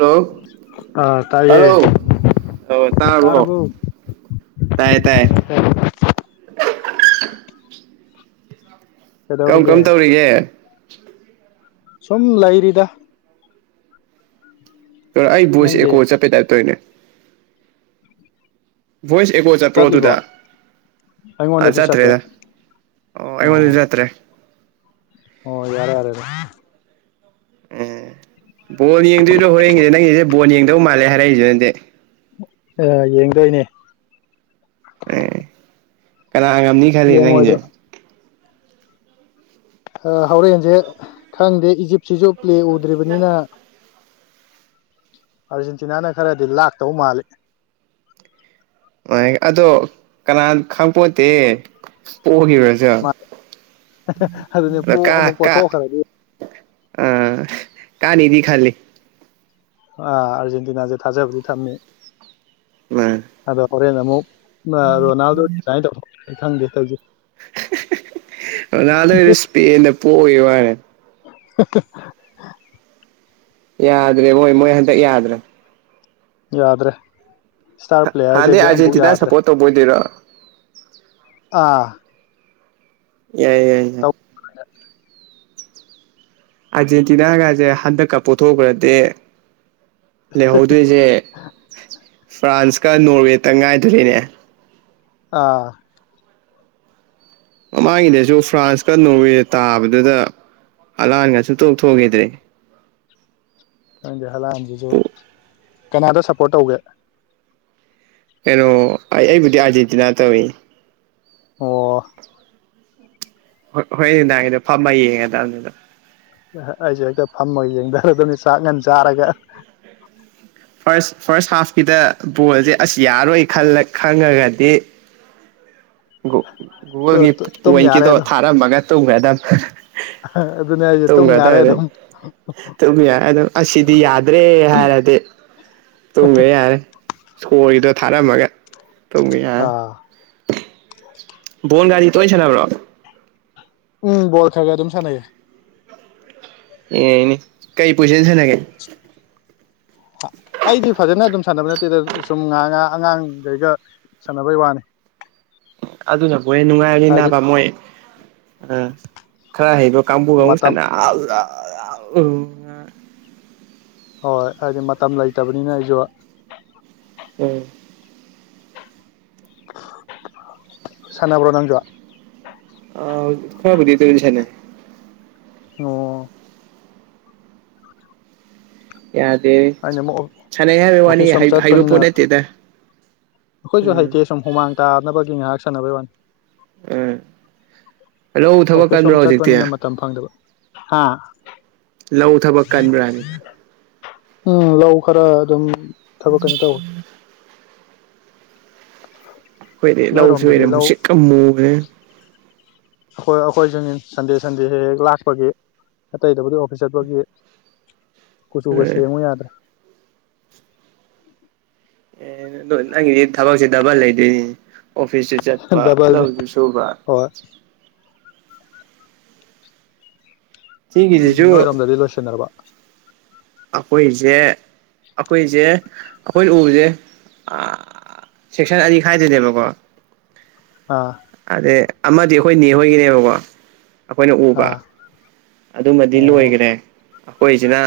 ꯂꯣ ꯑꯥ ꯇꯥꯏꯌꯦ ꯍꯥꯜꯂꯣ ꯑꯣ ꯇꯥꯔꯕꯣ ꯇꯥꯏꯌꯦ ꯇꯥꯏꯌꯦ [inaudible] ꯀꯝ ꯀꯩꯗꯧꯔꯤꯒꯦ ꯀꯝ ꯇꯧꯔꯤꯒꯦ ꯁꯨꯝ ꯂꯩꯔꯤꯗ ꯑꯩ ꯚꯣꯏꯁ ꯅꯪꯗꯤ ꯑꯦꯀꯣ ꯆꯠꯄꯩ ꯇꯥꯏꯞ ꯇꯧꯏꯅꯦ ꯚꯣꯏꯁ ꯑꯦꯀꯣ ꯆꯠꯄ꯭ꯔꯣ ꯆꯠꯂꯤꯕꯣ ꯑꯗꯨꯗ ꯑ ꯑꯩꯉꯣꯟꯗꯗꯤ ꯆꯠꯇꯦ ꯆꯠꯇ꯭ꯔꯦꯗ ꯑꯣ ꯑꯩꯉꯣꯟꯗꯗꯤ ꯆꯠꯇ꯭ꯔꯦ ꯑꯣ ꯌꯥꯔꯦ ꯌꯥꯔꯦ ꯑꯗꯨ ꯑ ꯕꯣꯜ ꯌꯦꯡꯗ꯭ꯔꯤꯗ ꯍꯣꯔꯦꯟꯒꯤꯅꯦ ꯅꯪꯒꯤꯖꯦ ꯕꯣꯜ ꯌꯦꯡꯗꯕ ꯃꯥꯜꯂꯦ ꯍꯥꯏꯔꯛꯏꯖꯤꯅꯗꯤ ꯑꯥ ꯌꯦꯡꯗꯣꯏꯅꯦ ꯑ ꯀꯅꯥ ꯉꯝꯅꯤ ꯈꯜꯂꯤ ꯅꯪꯒꯤꯗꯤ ꯌꯦꯡꯉꯣꯏꯗ꯭ꯔꯣ ꯑ ꯍꯧꯔꯦꯟꯖꯦ ꯈꯪꯗꯦ ꯏꯖꯤꯞꯁꯤꯖꯨ ꯄ꯭ꯂꯦ ꯎꯗ꯭ꯔꯤꯕꯅꯤꯅ ꯑꯥꯔꯖꯦꯟꯇꯤꯅꯥꯅ ꯈꯔꯗꯤ ꯂꯥꯛꯇꯧ ꯃꯥꯜꯂꯤ ꯑꯣꯏ ꯑꯗꯣ ꯀꯅꯥꯟ ꯈꯪꯄꯣꯟꯇꯦ ꯄꯣꯒꯤꯕ ꯃꯥ ꯑꯗꯨꯅꯦ ꯑꯗꯣ ꯄꯣ ꯀꯥ ꯑꯃꯨꯛ ꯀꯥ ꯄꯣꯊꯣꯛꯈ꯭ꯔꯗꯤ ꯑꯥ ꯀꯥꯅꯦꯗꯤ ꯈꯜꯂꯤ ꯑꯥ ꯑꯥꯔꯖꯦꯟꯇꯤꯅꯥꯖꯦ ꯊꯥꯖꯕꯗꯤ ꯊꯝꯃꯦ ꯎꯝ ꯑꯗꯣ ꯍꯣꯔꯦꯟ ꯑꯃꯨꯛ ꯏꯃꯥ ꯔꯣꯅꯥꯜꯗꯣ ꯑꯗꯥꯏ ꯇꯧ [unintelligible] ꯈꯪꯗꯦ ꯇꯧꯏꯖꯦ [unintelligible] ꯔꯣꯅꯥꯜꯗꯣꯏꯗꯣ ꯁ꯭ꯄꯦꯟꯗ ꯄꯣꯒꯤ ꯋꯥꯅꯦ ꯍꯍ ꯌꯥꯗ꯭ꯔꯦ ꯃꯣꯏ ꯃꯣꯏ ꯍꯟꯗꯛ ꯌꯥꯗ꯭ꯔꯝ ꯌꯥꯗ꯭ꯔꯦ ꯁ꯭ꯇꯥꯔ ꯍꯥꯟꯅꯗꯩ ꯄ꯭ꯂꯦꯌꯥꯔꯒꯩꯖꯦ ꯑꯝꯕꯨꯛ ꯑꯥꯔꯖꯦꯟꯇꯤꯅꯥ ꯌꯥꯗ꯭ꯔꯦ ꯁꯞꯄꯣꯔꯠ ꯇꯧꯕ ꯑꯣꯏꯗꯣꯏꯔꯥ ꯑꯥ ꯌꯥꯏ ꯌꯥꯏ ꯌꯥꯏ [inaudible] ꯑꯥꯔꯖꯦꯟꯇꯤꯅꯥꯒꯥꯖꯦ ꯍꯟꯗꯛꯀ ꯄꯣꯊꯣꯛꯒ꯭ꯔꯗꯤ ꯂꯩꯍꯧꯗꯣꯏꯖꯦ ꯐ꯭ꯔꯥꯟꯁꯀ ꯅꯣꯔꯋꯦꯇꯪ ꯉꯥꯏꯗꯨꯔꯦꯅꯦ ꯑꯥ ꯃꯃꯥꯡꯒꯤꯗꯁꯨ ꯐ꯭ꯔꯥꯟꯁꯀ ꯅꯣꯔꯋꯦ ꯇꯥꯕꯗꯨꯗ ꯍꯂꯥꯟꯒꯁꯨ ꯇꯣꯛꯊꯣꯛꯈꯤꯗ꯭ꯔꯦ ꯅꯗꯤ ꯍꯂꯥꯟꯁꯤꯁꯨ ꯀꯅꯥꯗꯣ ꯁꯞꯄꯣꯔꯠ ꯇꯧꯒꯦ ꯀꯩꯅꯣ ꯑꯩ ꯑꯩꯕꯨꯗꯤ ꯑꯥꯔꯖꯦꯟꯇꯤꯅꯥ ꯇꯧꯋ ꯑꯣ ꯍꯣꯏ ꯍꯣꯏ ꯅꯪꯒꯤꯗꯣ ꯐꯝꯃ ꯌꯦꯡꯉꯗꯕꯅꯤꯗꯣ ꯑꯩꯁꯦ ꯍꯦꯛꯇ ꯐꯝꯃꯒ ꯌꯦꯡꯊꯔꯗꯕꯅꯤ ꯆꯥꯛ ꯉꯟ ꯆꯥꯔꯒ ꯐꯥꯔꯁ ꯐꯥꯔꯁ ꯍꯥꯐꯀꯤꯗ ꯕꯣꯜꯁꯦ ꯑꯁ ꯌꯥꯔꯣꯏ ꯈꯜꯂ ꯈꯪꯉꯒꯗꯤ ꯒꯨꯒꯨꯜꯒꯤ ꯇꯨꯝ ꯌꯥꯔꯦ ꯄꯣꯏꯟꯀꯤꯗꯣ ꯑꯗꯨꯝ ꯊꯥꯔꯝꯃꯒ ꯇꯨꯝꯈ꯭ꯔꯗ ꯑꯗꯨꯅꯦ ꯑꯩꯁꯦ ꯑꯗꯨꯝ ꯌꯥꯔꯦ ꯑꯗꯨꯝ ꯇꯨꯝꯕ ꯌꯥꯔꯦ ꯑꯗꯨꯝ ꯑꯁꯤꯗꯤ ꯌꯥꯗ꯭ꯔꯦ ꯍꯥꯏꯔꯗꯤ ꯇꯨꯝꯕ ꯌꯥꯔꯦ ꯏꯁꯀꯣꯔꯒꯤꯗꯣ ꯊꯥꯔꯝꯃꯒ ꯇꯨꯝꯒꯤ ꯑꯥ ꯕꯣꯣꯟ ꯒꯥꯔꯤ ꯇꯣꯏꯅ ꯁꯥꯟꯅꯕ꯭ꯔꯣ ꯎꯝ ꯕꯣꯜ ꯈꯥꯒ ꯑꯗꯨꯝ ꯁꯥꯟꯦ ꯑꯦꯅꯦ ꯀꯩ ꯄꯩꯁꯥꯅꯤ ꯊꯅꯒꯩ ꯑꯩꯗꯤ ꯐꯖꯅ ꯑꯗꯨꯝ ꯁꯥꯟꯅꯕꯅꯦ ꯤꯗ ꯁꯨꯝ ꯉꯥ ꯉꯥ ꯑꯉꯥꯡꯈꯩꯒ ꯁꯥꯟꯅꯕꯩ ꯋꯥꯅꯤ ꯑꯗꯨꯅꯕꯨꯍꯦ ꯅꯨꯡꯉꯥꯏꯔꯅꯤ ꯍꯥꯏꯗꯤ ꯅꯥꯕ ꯃꯣꯏ ꯑ ꯈꯔ ꯍꯩꯕꯣ ꯀꯥꯡꯕꯨꯒꯕꯨ ꯃꯇꯝ ꯁꯥꯟꯅ ꯑ ꯍꯣꯏ ꯍꯥꯏꯗꯤ ꯃꯇꯝ ꯂꯩꯇꯕꯅꯤꯅ ꯑꯩꯁꯨ ꯎꯝ ꯁꯥꯟꯕ꯭ꯔꯣ ꯅꯪꯖꯨ ꯑ ꯈꯣꯏꯕꯨꯗꯤ ꯇꯣꯏꯅꯥ ꯁꯅꯦ ꯑꯣ ꯌꯥꯗꯦ ꯑꯩꯅ ꯑꯃꯨꯛ ꯁꯥꯟꯅꯩ ꯍꯥꯏꯕꯩ ꯋꯥꯅꯤ ꯑꯣꯐꯤꯁ ꯑꯃ ꯍꯩꯕ ꯆꯠꯄꯅꯤꯅ ꯄꯣꯠ ꯅꯠꯇꯦꯗ ꯑꯩꯈꯣꯏꯁꯨ ꯎꯝ ꯍꯩꯇꯦ ꯁꯨꯝ ꯍꯨꯃꯥꯡ ꯇꯥꯅꯕꯒꯤ ꯉꯥꯏꯍꯥꯛ ꯁꯥꯟꯅꯕꯩ ꯋꯥꯅꯤ ꯎꯝ ꯂꯧ ꯊꯕꯛ ꯑꯣꯐꯤꯁ ꯀꯟꯕ꯭ꯔꯣ ꯁꯣꯝ ꯍꯧꯖꯤꯛꯇꯤ ꯆꯠꯄꯅꯤꯅ ꯃꯇꯝ ꯐꯪꯗꯕ ꯍꯥꯥ ꯂꯧ ꯊꯕꯛ ꯀꯥꯟꯟꯕꯔꯅꯤ ꯎꯝ ꯂꯧ ꯈꯔ ꯑꯗꯨꯝ ꯊꯕꯛ ꯀꯩꯅꯣ ꯇꯧꯋꯤ ꯍꯣꯏꯔꯦ ꯂꯧꯁꯨ ꯅꯣꯏꯔꯣꯝꯗꯗꯤ ꯂꯧ ꯑꯣꯏꯣꯏꯔꯦ ꯨꯁꯤꯛꯀ ꯃꯨꯈꯦ ꯑꯩꯈꯣꯏ ꯑꯩꯈꯣꯏꯁꯨꯅꯤ ꯁꯟꯗꯦ ꯁꯟꯗꯦ ꯍꯦꯛ ꯍꯦꯛ ꯂꯥꯛꯄꯒꯤ ꯑꯇꯩꯗꯕꯨꯗꯤ ꯑꯣꯐꯤꯁ ꯆꯠꯄꯒꯤ ꯀꯨꯆꯨꯒ ꯁꯦꯝꯉꯨ ꯌꯥꯗ꯭ꯔꯦ ꯑꯦ ꯑꯗꯣ ꯅꯪꯒꯤꯗꯤ ꯊꯕꯛꯁꯦ ꯗꯕꯜ ꯂꯩꯗꯦꯅꯦ ꯑꯣꯐꯤꯁꯁꯨ ꯆꯠꯄ ꯗꯕꯜꯅꯤ ꯂꯧꯁꯨ ꯁꯨꯕ ꯍꯣꯏ ꯎꯝ ꯁꯤꯒꯤꯁꯤꯁꯨ ꯅꯣꯏꯔꯣꯝꯗꯗꯤ ꯂꯣꯏꯁꯤꯟꯅꯔꯕ ꯑꯩꯈꯣꯏꯁꯦ ꯑꯩꯈꯣꯏꯁꯦ ꯑꯩꯈꯣꯏꯅ ꯎꯕꯁꯦ ꯁꯦꯛꯁꯟ ꯑꯅꯤ ꯈꯥꯏꯗꯅꯦꯕꯀꯣ ꯑꯥ ꯑꯗ ꯑꯃꯗꯤ ꯑꯩꯈꯣꯏꯅꯦ ꯍꯣꯏꯒꯤꯅꯦꯕꯀꯣ ꯑꯩꯈꯣꯏꯅ ꯎꯕ ꯑꯥ ꯑꯗꯨꯃꯗꯤ ꯑꯣ ꯂꯣꯏꯈ꯭ꯔꯦ ꯑꯩꯈꯣꯏꯁꯤꯅ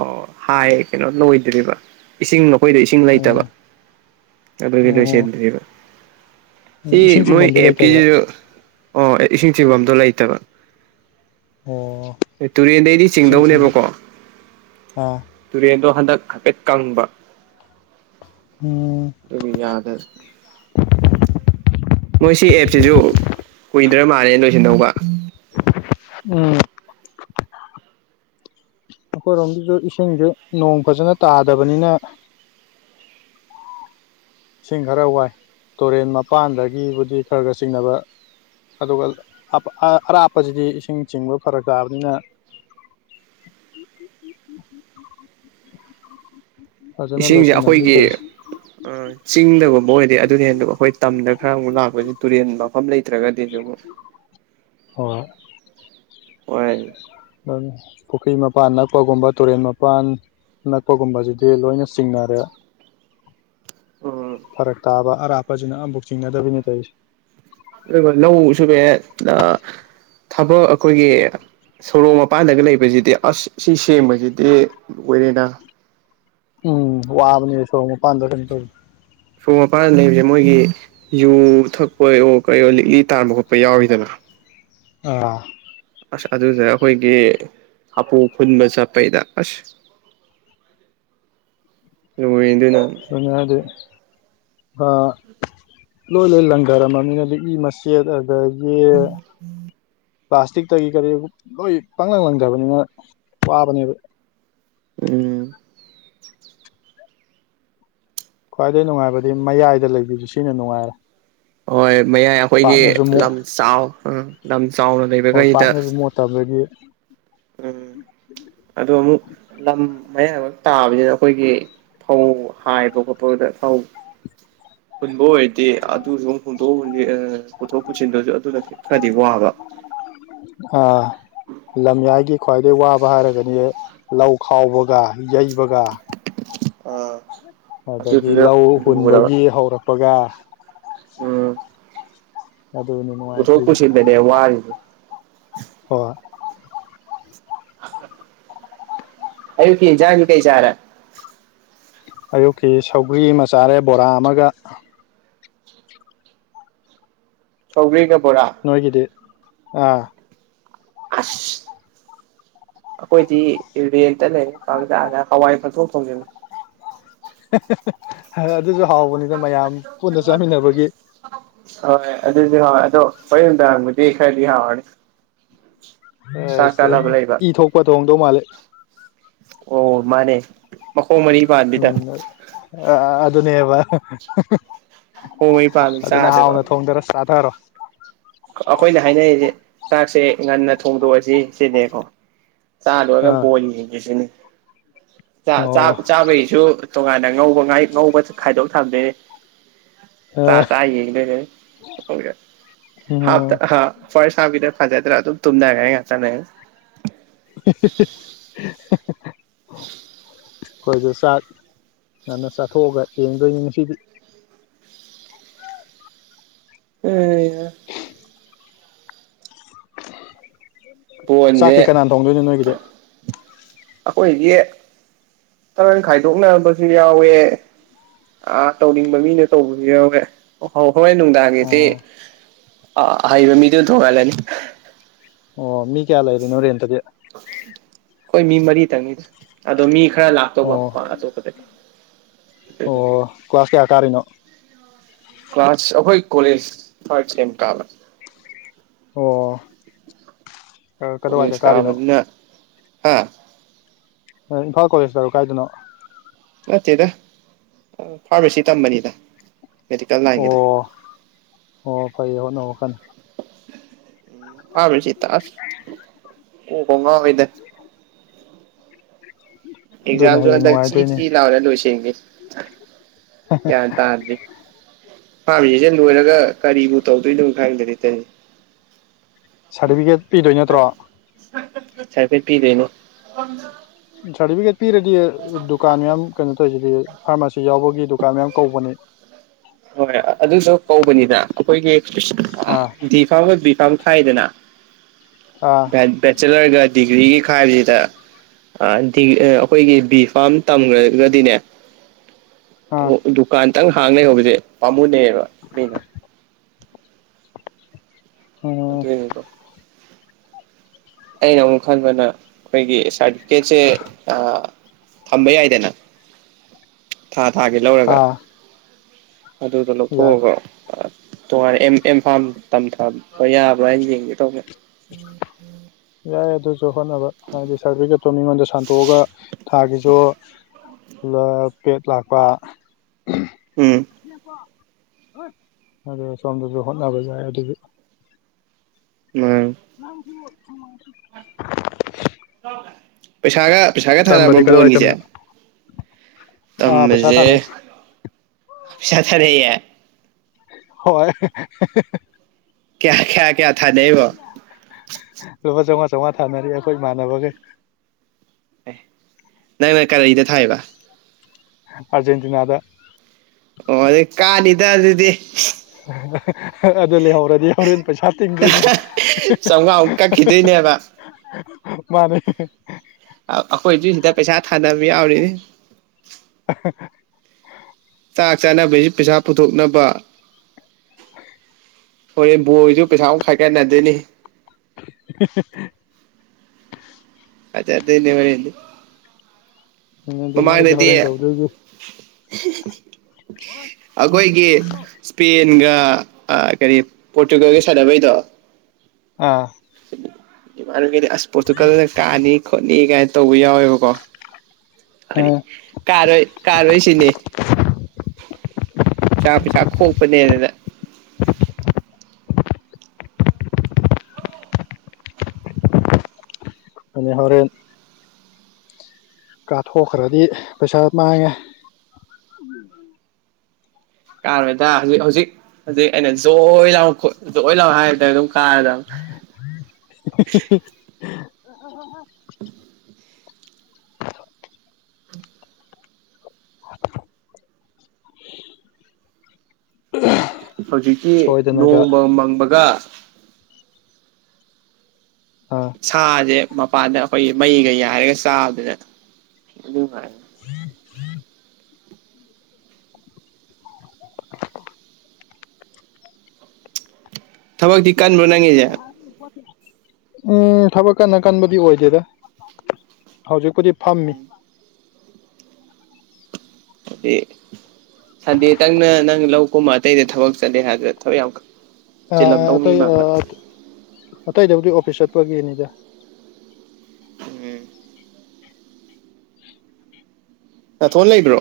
ꯑꯣ ꯍꯥꯏ ꯀꯩꯅꯣ ꯂꯣꯏꯗ꯭ꯔꯤꯕ ꯏꯁꯤꯡ ꯅꯈꯣꯏꯗ ꯏꯁꯤꯡ ꯂꯩꯇꯕ ꯎꯝ ꯑꯗꯨꯒꯤ ꯑꯣ ꯂꯣꯏꯁꯤꯟꯗꯔ꯭ꯤꯕꯥ ꯎꯝ ꯁꯤ ꯏꯁꯤꯡ ꯃꯣꯏ ꯆꯤꯡꯐꯝꯗꯤ ꯂꯩꯇꯕ꯭ꯔꯥ ꯑꯦꯞꯀꯤꯁꯤꯁꯨ ꯑꯣ ꯑꯩ ꯏꯁꯤꯡ ꯆꯤꯡꯐꯝꯗꯣ ꯂꯩꯇꯕ ꯑꯣ ꯇꯨꯔꯦꯟꯗꯩꯗꯤ ꯏꯁꯤꯡ ꯆꯤꯡꯁꯨ ꯆꯤꯡꯗꯧꯅꯦꯕꯀꯣ ꯑꯥ ꯇꯨꯔꯦꯟꯗꯣ ꯍꯟꯗꯛ ꯍꯥꯏꯐꯦꯠ ꯀꯪꯕ ꯎꯝ ꯑꯗꯨꯒꯤ ꯌꯥꯗ ꯃꯣꯏ ꯁꯤ ꯑꯦꯞꯁꯤꯁꯨ ꯀꯨꯏꯗ꯭ꯔ ꯃꯥꯜꯂꯦ ꯂꯣꯏꯁꯤꯟꯗꯧꯕ ꯎꯝ ꯑꯩꯈꯣꯏꯔꯣꯝꯒꯤꯁꯨ ꯏꯁꯤꯡꯁꯦ ꯅꯣꯡ ꯐꯖꯅ ꯇꯥꯗꯕꯅꯤꯅ ꯏꯁꯤꯡ ꯈꯔ ꯋꯥꯏ ꯇꯨꯔꯦꯟ ꯃꯄꯥꯟꯗꯒꯤꯕꯨꯗꯤ ꯈꯔ ꯈꯔ ꯆꯤꯡꯅꯕ ꯑꯗꯨꯒ ꯑꯔꯥꯞꯄꯁꯤꯗꯤ ꯏꯁꯤꯡ ꯆꯤꯡꯕ ꯐꯔꯛ ꯇꯥꯕꯅꯤꯅ ꯐꯖꯅ ꯏꯁꯤꯡꯁꯦ ꯂꯣꯏꯁꯟꯅꯗ꯭ꯔꯤ ꯑꯩꯈꯣꯏꯒꯤ ꯇꯧꯔꯤꯁꯦ ꯑ ꯆꯤꯡꯗꯒꯨꯝꯕ ꯑꯣꯏꯔꯗꯤ ꯑꯗꯨꯅꯦ ꯑꯗꯨ ꯑꯩꯈꯣꯏ ꯇꯝꯗ ꯈꯔ ꯑꯃꯨꯛ ꯂꯥꯛꯄꯁꯤ ꯇꯨꯔꯦꯟ ꯃꯐꯝ ꯂꯩꯇ꯭ꯔꯒꯗꯤꯁꯨ ꯑꯃꯨꯛ [inaudible] ꯑꯩ ꯍꯣꯏ ꯄꯨꯈ꯭ꯔꯤ ꯃꯄꯥꯟ ꯅꯛꯄꯒꯨꯝꯕ ꯇꯨꯔꯦꯟ ꯃꯄꯥꯟ ꯅꯛꯄꯒꯨꯝꯕꯁꯤꯗꯤ ꯂꯣꯏꯅ ꯆꯤꯡꯅꯔꯦ ꯎꯝ ꯐꯔꯛ ꯇꯥꯕ ꯑꯔꯥꯞꯄꯁꯤꯅ ꯑꯃꯝꯐꯛ ꯆꯤꯡꯅꯗꯕꯤꯅꯤ ꯇꯧꯔꯤꯁꯦ ꯑꯗꯨꯒ ꯂꯧ ꯁꯨꯕ ꯊꯕꯛ ꯑꯩꯈꯣꯏꯒꯤ ꯁꯣꯔꯣꯛ ꯃꯄꯥꯟꯗꯒ ꯂꯩꯕꯁꯤꯗꯤ ꯑꯁ ꯁꯤ ꯁꯦꯡꯕꯁꯤꯗꯤ ꯂꯣꯏꯔꯦꯅ ꯎꯝ ꯋꯥꯕꯅꯦ ꯁꯣꯔ ꯃꯄꯥꯟꯗ ꯀꯩꯅꯣ ꯇꯧꯋ ꯁꯣꯔꯣꯛ ꯃꯄꯥꯟꯗ ꯂꯩꯕꯁꯦ ꯃꯣꯏꯒꯤ ꯌꯨ ꯊꯛꯄ ꯑꯣꯣ ꯀꯩꯌꯣ ꯂꯤꯛꯂꯤ ꯇꯥꯟꯕ ꯈꯣꯠꯄ ꯌꯥꯎꯔꯤꯗꯅ [unintelligible] ꯑꯁ ꯑꯗꯨꯗ ꯑꯩꯈꯣꯏꯒꯤ ꯍꯥꯄꯨ ꯐꯨꯟꯕ ꯆꯠꯄꯩꯗ ꯑꯁ ꯅꯣꯏꯗꯤ ꯅ ꯀꯅ ꯍꯥꯏꯗꯤ ꯂꯣꯏ ꯂꯣꯏ ꯂꯪꯒꯔꯝꯃꯅꯤꯅꯗꯤ ꯏ ꯃ ꯁꯤ ꯑꯗꯒꯤ ꯄ꯭ꯂꯥꯁꯇꯤꯛꯇꯒꯤ ꯀꯔꯤ ꯂꯣꯏ ꯄꯪꯪꯂꯪ ꯂꯪꯗꯕꯅꯤꯅ ꯋꯥꯕꯅꯦꯕ ꯎꯝ ꯈ꯭ꯋꯥꯏꯗꯩ ꯅꯨꯡꯉꯥꯏꯕꯗꯤ ꯃꯌꯥꯏꯗ ꯂꯩꯕꯤꯁꯨ ꯁꯤꯅ ꯅꯨꯡꯉꯥꯏꯔꯦ ꯍꯣꯏ ꯃꯌꯥꯏ ꯑꯩꯈꯣꯏꯒꯤ ꯄꯥꯛꯅꯁꯨ ꯃꯣꯠ ꯂꯝ ꯆꯥꯎ ꯎ ꯂꯝ ꯆꯥꯎꯅ ꯂꯩꯕꯈꯩꯗ ꯇꯥꯕꯗꯤ ꯎꯝ ꯑꯗꯣ ꯑꯃꯨꯛ ꯂꯝ ꯃꯌꯥꯕ ꯇꯥꯅꯤꯅ ꯑꯩꯈꯣꯏꯒꯤ ꯐꯧ ꯍꯥꯏꯕ ꯈꯣꯠꯄꯗ ꯐꯧ ꯍꯨꯟꯕ ꯑꯣꯏꯔꯗꯦ ꯑꯗꯨꯁꯨ ꯍꯨꯟꯗꯣꯛ ꯄꯨꯊꯣꯛ ꯄꯨꯁꯤꯟꯗꯨꯁꯨ ꯑꯗꯨꯅ ꯈꯔꯗꯤ ꯋꯥꯕ ꯑ ꯂꯝꯌꯥꯏꯒꯤ ꯈ꯭ꯋꯥꯏꯗꯩ ꯋꯥꯕ ꯍꯥꯏꯔꯒꯗꯤ ꯂꯧ ꯈꯥꯎꯕꯒ ꯌꯩꯕꯒ ꯑꯥ ꯑꯗꯒꯤ ꯑꯗꯨꯗꯨꯅ ꯂꯧ ꯂꯨꯒ꯭ꯔꯕ ꯍꯨꯟꯕꯒꯤ ꯍꯧꯔꯛꯄꯒ ꯎꯝ ꯑꯗꯨꯅꯤꯅꯨꯡꯥꯏꯈꯔꯤꯒꯤ ꯅꯦ ꯋꯥꯔ ꯍꯣꯏ ꯑꯌꯨꯀꯤ ꯏꯟꯖꯥꯡ ꯀꯩ ꯆꯥꯔꯦ ꯑꯌꯨꯛꯀꯤ ꯁꯧꯒ꯭ꯔꯤ ꯑꯃꯆꯥꯔꯦ ꯕꯣꯔꯥ ꯑꯃꯒ ꯁꯧꯒꯔ꯭ꯤ ꯀꯦ ꯕꯣꯔꯥ ꯅꯣꯏꯒꯤꯗꯤ ꯑꯥ ꯑꯁ ꯑꯩꯈꯣꯏꯗꯤ ꯔꯦꯟꯗ ꯂꯩꯔ ꯀꯂ ꯀꯗ ꯍꯋꯥꯏ ꯃꯟꯊꯣꯡ ꯊꯣꯡꯉꯕꯅꯤ ꯑꯗꯨꯁꯨ ꯍꯥꯎꯕꯅꯤꯅ ꯃꯌꯥꯝ ꯄꯨꯟꯅ ꯆꯥꯃꯤꯟꯅꯕꯒꯤ [unintelligible] ꯍꯣꯏ ꯑꯗꯨꯗꯤ ꯍꯥꯎ ꯑꯗꯣ ꯍ ꯅꯨꯡꯗꯥꯡꯕꯨꯗꯤ ꯈꯔꯗꯤ ꯍꯥꯎꯔꯅꯤ ꯆꯥꯛ ꯑꯦꯁ ꯆꯥꯅꯕ ꯂꯩꯕ ꯏ ꯊꯣꯛꯄ ꯊꯣꯡꯗꯧ ꯃꯥꯜꯂꯦ ꯑꯣ ꯃꯥꯅꯦ ꯃꯈꯣꯡ ꯃꯔꯤ ꯄꯥꯟꯕꯤꯗ ꯎꯝ ꯑ ꯑꯗꯨ ꯑꯗꯨꯅꯦꯕ ꯃꯈꯣꯡ ꯃꯔꯤ ꯄꯥꯟꯕꯤ ꯐꯖꯅ ꯆꯥꯗꯣꯏꯕ ꯍꯥꯎꯅ ꯊꯣꯡꯗꯔꯣ ꯆꯥꯊꯔꯣ ꯑꯩꯈꯣꯏꯅ ꯍꯥꯏꯅꯔꯤꯁꯦ ꯆꯥꯛꯁꯦ ꯉꯟꯅ ꯊꯣꯡꯗꯣꯛꯑꯁꯤ ꯁꯤꯅꯦꯀꯣ ꯆꯂꯨ ꯑꯥ ꯍꯕ ꯣꯂꯤ ꯍꯥꯏꯁꯤꯅ ꯑꯣ ꯆꯥꯕꯒꯤꯁꯨ ꯇꯣꯉꯥꯟꯅ ꯉꯧꯕ ꯉꯥꯏ ꯉꯧꯕ ꯈꯥꯏꯗꯣꯛ ꯊꯝꯗꯣꯏꯅꯦ ꯆꯥ ꯑꯣ ꯆꯥ ꯌꯦꯡꯗꯣꯏꯅꯦ [unintelligible] ꯍꯥꯞ ꯑꯩꯈꯣꯏꯁꯨ ꯍꯥ ꯐꯁ ꯍꯥꯐꯕꯤꯗ ꯐꯥꯖ ꯔ ꯇꯣ ꯇꯝꯗ ꯀꯥꯏ ꯉꯆꯅꯦ [unintelligible] ꯑꯩꯈꯣꯏꯁꯨ ꯆꯥꯛ ꯉꯟꯅ ꯆꯥꯊꯣꯛꯑꯒ ꯌꯦꯡꯗꯣꯏꯅꯤ ꯉꯁꯤꯗꯤ ꯎꯝ ꯄꯣꯏꯟꯖꯦ ꯆꯥꯛꯇꯤ ꯀꯅꯥꯅ ꯊꯣꯡꯗꯣꯏꯅꯣ ꯅꯣꯏꯒꯤꯗꯤ ꯑꯈꯣꯏꯗꯤ ꯇꯔꯪ ꯈꯥꯏꯗꯣꯛꯅꯕꯁꯨ ꯌꯥꯎꯋꯦ ꯑꯥ ꯇꯧꯅꯤꯡꯕ ꯃꯤꯅ ꯇꯧꯕꯁꯨ ꯌꯥꯎꯔꯦ ꯑꯣꯍꯣ ꯍꯣꯔꯦꯟ ꯅꯨꯡꯗꯥꯡꯒꯤꯗꯤ ꯑꯣ ꯑꯥ ꯑꯍꯩꯕ ꯃꯤꯗꯨꯅ ꯊꯣꯡꯍꯜꯂꯅꯤ ꯑꯣ ꯃꯤ ꯀꯌꯥ ꯂ ꯂꯩꯥꯏꯔꯤ ꯅꯣꯔꯦ ꯇꯗꯤ ꯑꯩꯣꯏ ꯃꯤ ꯃꯔꯤ ꯇ ꯃꯤꯗ ꯑꯗꯣ ꯃꯤ ꯈꯔ ꯂꯥꯛꯇꯧꯕ ꯑꯣ ꯃꯄꯥꯟ ꯑꯇꯣꯞꯄꯗꯩ ꯑꯣ ꯀ꯭ꯂꯥꯁ ꯀꯌꯥ ꯀꯥꯔꯤꯅꯣ ꯀ꯭ꯂꯥꯁ ꯑꯩꯈꯣꯏ ꯀꯣꯂꯦꯖ ꯐꯔ ꯀꯜ ꯑꯣ ꯀ ꯀꯗꯥꯏꯗ ꯀꯥꯔꯤꯅꯣ ꯏꯁꯀꯥꯕꯗꯅ ꯍꯥꯥ ꯏꯝꯥꯜꯣꯂꯦꯖ ꯇꯔ ꯀꯥꯏꯗꯅꯣ ꯅꯠꯇꯦꯗ ꯐꯥꯔꯃꯥꯁꯤ ꯇꯝꯕꯅꯤꯗ ꯃꯦꯗꯤꯀꯦꯜ ꯂꯥꯏꯟꯒꯤꯗꯣ ꯑꯣ ꯑꯣ ꯐꯌꯦ ꯍꯣꯠꯅꯅꯕ ꯀꯥꯟꯅꯤ ꯍꯥꯥꯕꯁꯤ ꯇꯥꯁ ꯎ ꯀꯉ ꯑꯣꯏꯗ ꯑꯗꯨꯅ ꯑꯦꯛꯖꯥꯝꯁꯨ ꯍꯌꯦꯡ ꯍꯟꯗꯛ ꯆꯤ ꯅꯨꯡꯉꯥꯏꯗꯣꯏꯅꯦ ꯆꯤ ꯂꯥꯎꯔ ꯂꯣꯏꯁꯟꯈꯤ ꯌꯥꯟ ꯇꯗꯔꯤ ꯐꯥꯝꯃꯤꯁꯤꯁꯦ ꯂꯣꯏꯔꯒ ꯀꯔꯤꯕꯨ ꯇꯧꯗꯣꯏꯅꯣ ꯈꯪꯗꯔꯦ ꯇꯧꯔꯤꯖꯦ ꯁꯥꯔꯇꯤꯐꯤꯀꯦꯠ ꯄꯤꯗꯣꯏ ꯅꯠꯇ꯭ꯔꯣ ꯆꯥꯏ ꯐ ꯄꯤꯗꯅꯣ ꯁꯥꯔꯗꯤꯕꯤꯒꯦꯠ ꯄꯤꯔꯗꯤ ꯗꯨꯀꯥꯟ ꯃꯌꯥꯝ ꯀꯩꯅꯣ ꯇꯧꯋꯤꯖꯤꯗꯤ ꯐꯥꯔꯃꯥꯁꯤ ꯌꯥꯎꯕꯒꯤ ꯗꯨꯀꯥꯟ ꯃꯌꯥꯝ ꯀꯧꯕꯅꯦ ꯍꯣꯏ ꯑꯗꯨꯗꯣ ꯀꯧꯕꯅꯤꯅ ꯑꯩꯈꯣꯏꯒꯤ ꯑꯥ ꯐꯥꯝꯒ ꯕꯤ ꯐꯝ ꯈꯥꯏꯗꯅ ꯑꯥ ꯕꯦꯆꯦꯂꯔꯒ ꯗꯤꯒ꯭ꯔꯤꯒ ꯈꯥꯏꯕꯁꯤꯗ ꯑꯩꯈꯣꯏꯒꯤ ꯕꯤ ꯐꯥꯝ ꯇꯝꯈ꯭ꯔꯒꯗꯤꯅꯦ ꯑꯥ ꯗꯨꯀꯥꯟꯗꯪ ꯍꯥꯡꯅꯩ ꯍꯧꯕꯁꯦ ꯄꯥꯃꯨꯅꯦꯕ ꯃꯤꯅ ꯎꯝ ꯑꯗꯨꯅꯦꯀꯣ ꯑꯩꯅ ꯑꯃꯨꯛ ꯈꯟꯕꯗ ꯑꯩꯈꯣꯏꯒꯤ ꯁꯥꯔꯇꯤꯐꯤꯀꯦꯠꯁꯦ ꯊꯝꯕ ꯌꯥꯏꯗꯅ ꯊꯥ ꯊꯥꯒꯤ ꯂꯧꯔꯒ ꯑꯥ ꯑꯗꯨꯗꯣ ꯌꯥꯏ ꯂꯧꯊꯣꯛꯑꯒ ꯇꯣꯉꯥꯟꯅꯦ ꯏꯝꯐꯥꯝ ꯇꯝꯊꯕ ꯌꯥꯕ꯭ꯔꯥ ꯍꯥꯏꯅ ꯌꯦꯡꯒꯦ ꯇꯧꯒꯦ ꯌꯥꯏ ꯌꯥ ꯑꯗꯨ ꯍꯣꯠꯅꯕ ꯍꯥꯏꯗꯤ ꯁꯥꯔꯗꯤꯕꯤꯒꯦꯠꯇꯣ ꯃꯤꯉꯣꯟꯗ ꯁꯟꯇꯣꯛꯑꯒ ꯊꯥꯒꯤꯖꯨ ꯂ ꯄꯦꯠ ꯂꯥꯛꯄ ꯎꯝ ꯑꯗ ꯁꯣꯝꯗꯖꯨ ꯍꯣꯠꯅꯅꯕ ꯌꯥꯏ ꯑꯗꯨꯒꯤ ꯎꯝ ꯅ ꯄꯩꯁꯥꯒ ꯄꯩꯁꯥꯒ ꯊꯥꯔꯕ꯭ꯔꯣ ꯀꯗꯥꯏ ꯕꯣꯟꯒꯤꯁꯦ ꯇꯝꯃꯤꯅꯣ ꯑꯥ ꯄꯩꯁꯥ ꯇꯝꯕꯁꯦ ꯊꯥꯅꯩ ꯄꯁꯥ ꯊꯔꯦ ꯍꯣꯏ ꯀꯌꯥ ꯈꯌꯥ ꯀꯌꯥ ꯊꯥꯗꯕ ꯂꯨꯄꯥ ꯆꯥꯝꯃꯉꯥ ꯆꯥꯃꯉꯥ ꯊꯥꯅꯔꯤ ꯑꯩꯈꯣꯏ ꯏꯃꯥꯟꯅꯕꯒꯩ ꯑꯦ ꯅꯪꯅ ꯀꯔꯤꯗ ꯊꯥꯏꯑꯕ ꯑꯥꯔꯖꯦꯟꯇꯤꯅꯥꯗ ꯑꯣ [unintelligible] ꯀꯥꯅꯤꯗ ꯑꯗꯨꯗꯤ [inaudible] ꯑꯗꯨ ꯂꯩꯍꯧꯔꯗꯤ ꯍꯣꯔꯦꯟ ꯄꯩꯁꯥ ꯇꯤꯡꯗꯣꯏꯅꯤ ꯆꯥꯝꯃꯉꯥꯃꯨꯛ ꯀꯛꯈꯤꯗꯣꯏꯅꯦꯕ ꯃꯥꯅꯦ ꯑꯩꯈꯣꯏ ꯑꯗꯨꯏ ꯁꯤꯗ ꯄꯩꯁꯥ ꯊꯥꯅꯕ ꯌꯥꯎꯔꯤ [unintelligible] ꯆꯥꯛ ꯆꯥꯅꯕꯩꯁꯨ ꯄꯩꯁꯥ ꯄꯨꯊꯣꯛꯅꯕ ꯍꯣꯔꯦꯟ ꯕꯣꯜꯒꯤꯁꯨ ꯄꯩꯁꯥ ꯑꯃꯨꯛ ꯈꯥꯏꯒꯠꯅꯗꯣꯏꯅꯤ [unintelligible] ꯐꯖꯗꯨꯅꯦ ꯍꫭꯔꯦꯟ [unintelligible] ꯍꯣꯔꯦꯟ ꯇꯧꯗꯣꯏꯁꯤ ꯑꯈꯣꯏꯒꯤ ꯄꯦꯟꯒ ꯀꯔꯤ ꯄꯣꯔꯇꯨꯒꯜꯒ ꯁꯥꯟꯅꯕꯩꯗꯣ ꯑꯥ [unintelligible] ꯒꯤꯗꯤ ꯑꯁ ꯄꯣꯔꯇꯨꯒꯜꯅ ꯀꯥꯅꯤ ꯈꯣꯠꯅꯤ ꯀꯥꯏꯅ ꯇꯧꯕ ꯌꯥꯎꯋꯦꯕꯀꯣ ꯑ [unintelligible] ꯀꯥꯔꯣꯏ ꯀꯥꯔꯣꯏꯁꯤꯅꯦ ꯄꯩꯁꯥ ꯄꯩꯁꯥ ꯈꯣꯛꯄꯅꯦꯗꯨꯅ [inaudible] ꯑꯗꯨꯅꯤ ꯍꯣꯔꯦꯟ ꯀꯥꯊꯣꯛꯈ꯭ꯔꯗꯤ ꯄꯩꯁꯥ ꯃꯥꯏꯉꯦ ꯀꯥꯔꫭꯏꯗ ꯍꯧꯖꯤꯛ ꯍꯧꯖꯤꯛ ꯍꯧꯖꯤꯛ ꯑꯩꯅ ꯖꯣꯏ ꯂꯥꯎ ꯖꯣꯏ ꯂꯥꯎ ꯍꯥꯏꯗ ꯑꯗꯨꯝ ꯀꯥꯔꯗꯝ [unintelligible] [unintelligible] [inaudible] [unintelligible] ꯍꯧꯖꯤꯛꯇꯤ ꯁꯣꯏꯗꯅꯒ ꯅꯣꯡꯒ ꯃꯪꯕꯒ ꯑꯥ ꯁꯥꯁꯦ ꯃꯄꯥꯟꯗ ꯑꯩꯈꯣꯏꯒꯤ ꯃꯩꯒ ꯌꯥꯏꯔꯒ ꯆꯥꯕꯗꯅ ꯑꯗꯨ [unintelligible] [inaudible] ꯊꯕꯛꯇꯤ ꯀꯟꯕ꯭ꯔꯣ ꯅꯪꯒꯤꯁꯦ [unintelligible] ꯎꯝ ꯊꯕꯛ ꯀꯟꯅ ꯀꯟꯕꯗꯤ ꯑꯣꯏꯗꯦꯗ ꯍꯧꯖꯤꯛꯄꯨꯗꯤ ꯐꯝꯃꯤ [unintelligible] ꯁꯟꯗꯦ ꯇꯪꯅ ꯅꯪ ꯂꯧ ꯀꯨꯝꯕ ꯑꯇꯩꯗ ꯊꯕꯛ ꯆꯠꯂꯦ ꯍꯥꯏꯕꯅ ꯊꯕꯛ ꯌꯥꯝ ꯑꯥ ꯆꯤꯜꯂꯝꯗꯧ ꯃꯤ ꯑꯇꯩ ꯃꯥꯟꯕ ꯑꯇꯩꯗꯕꯨꯗꯤ ꯑꯣꯐꯤꯁ ꯆꯠꯄꯒꯤꯅꯤꯗ ꯎꯝ ꯅꯊꯣꯟ ꯂꯩꯕ꯭ꯔꯣ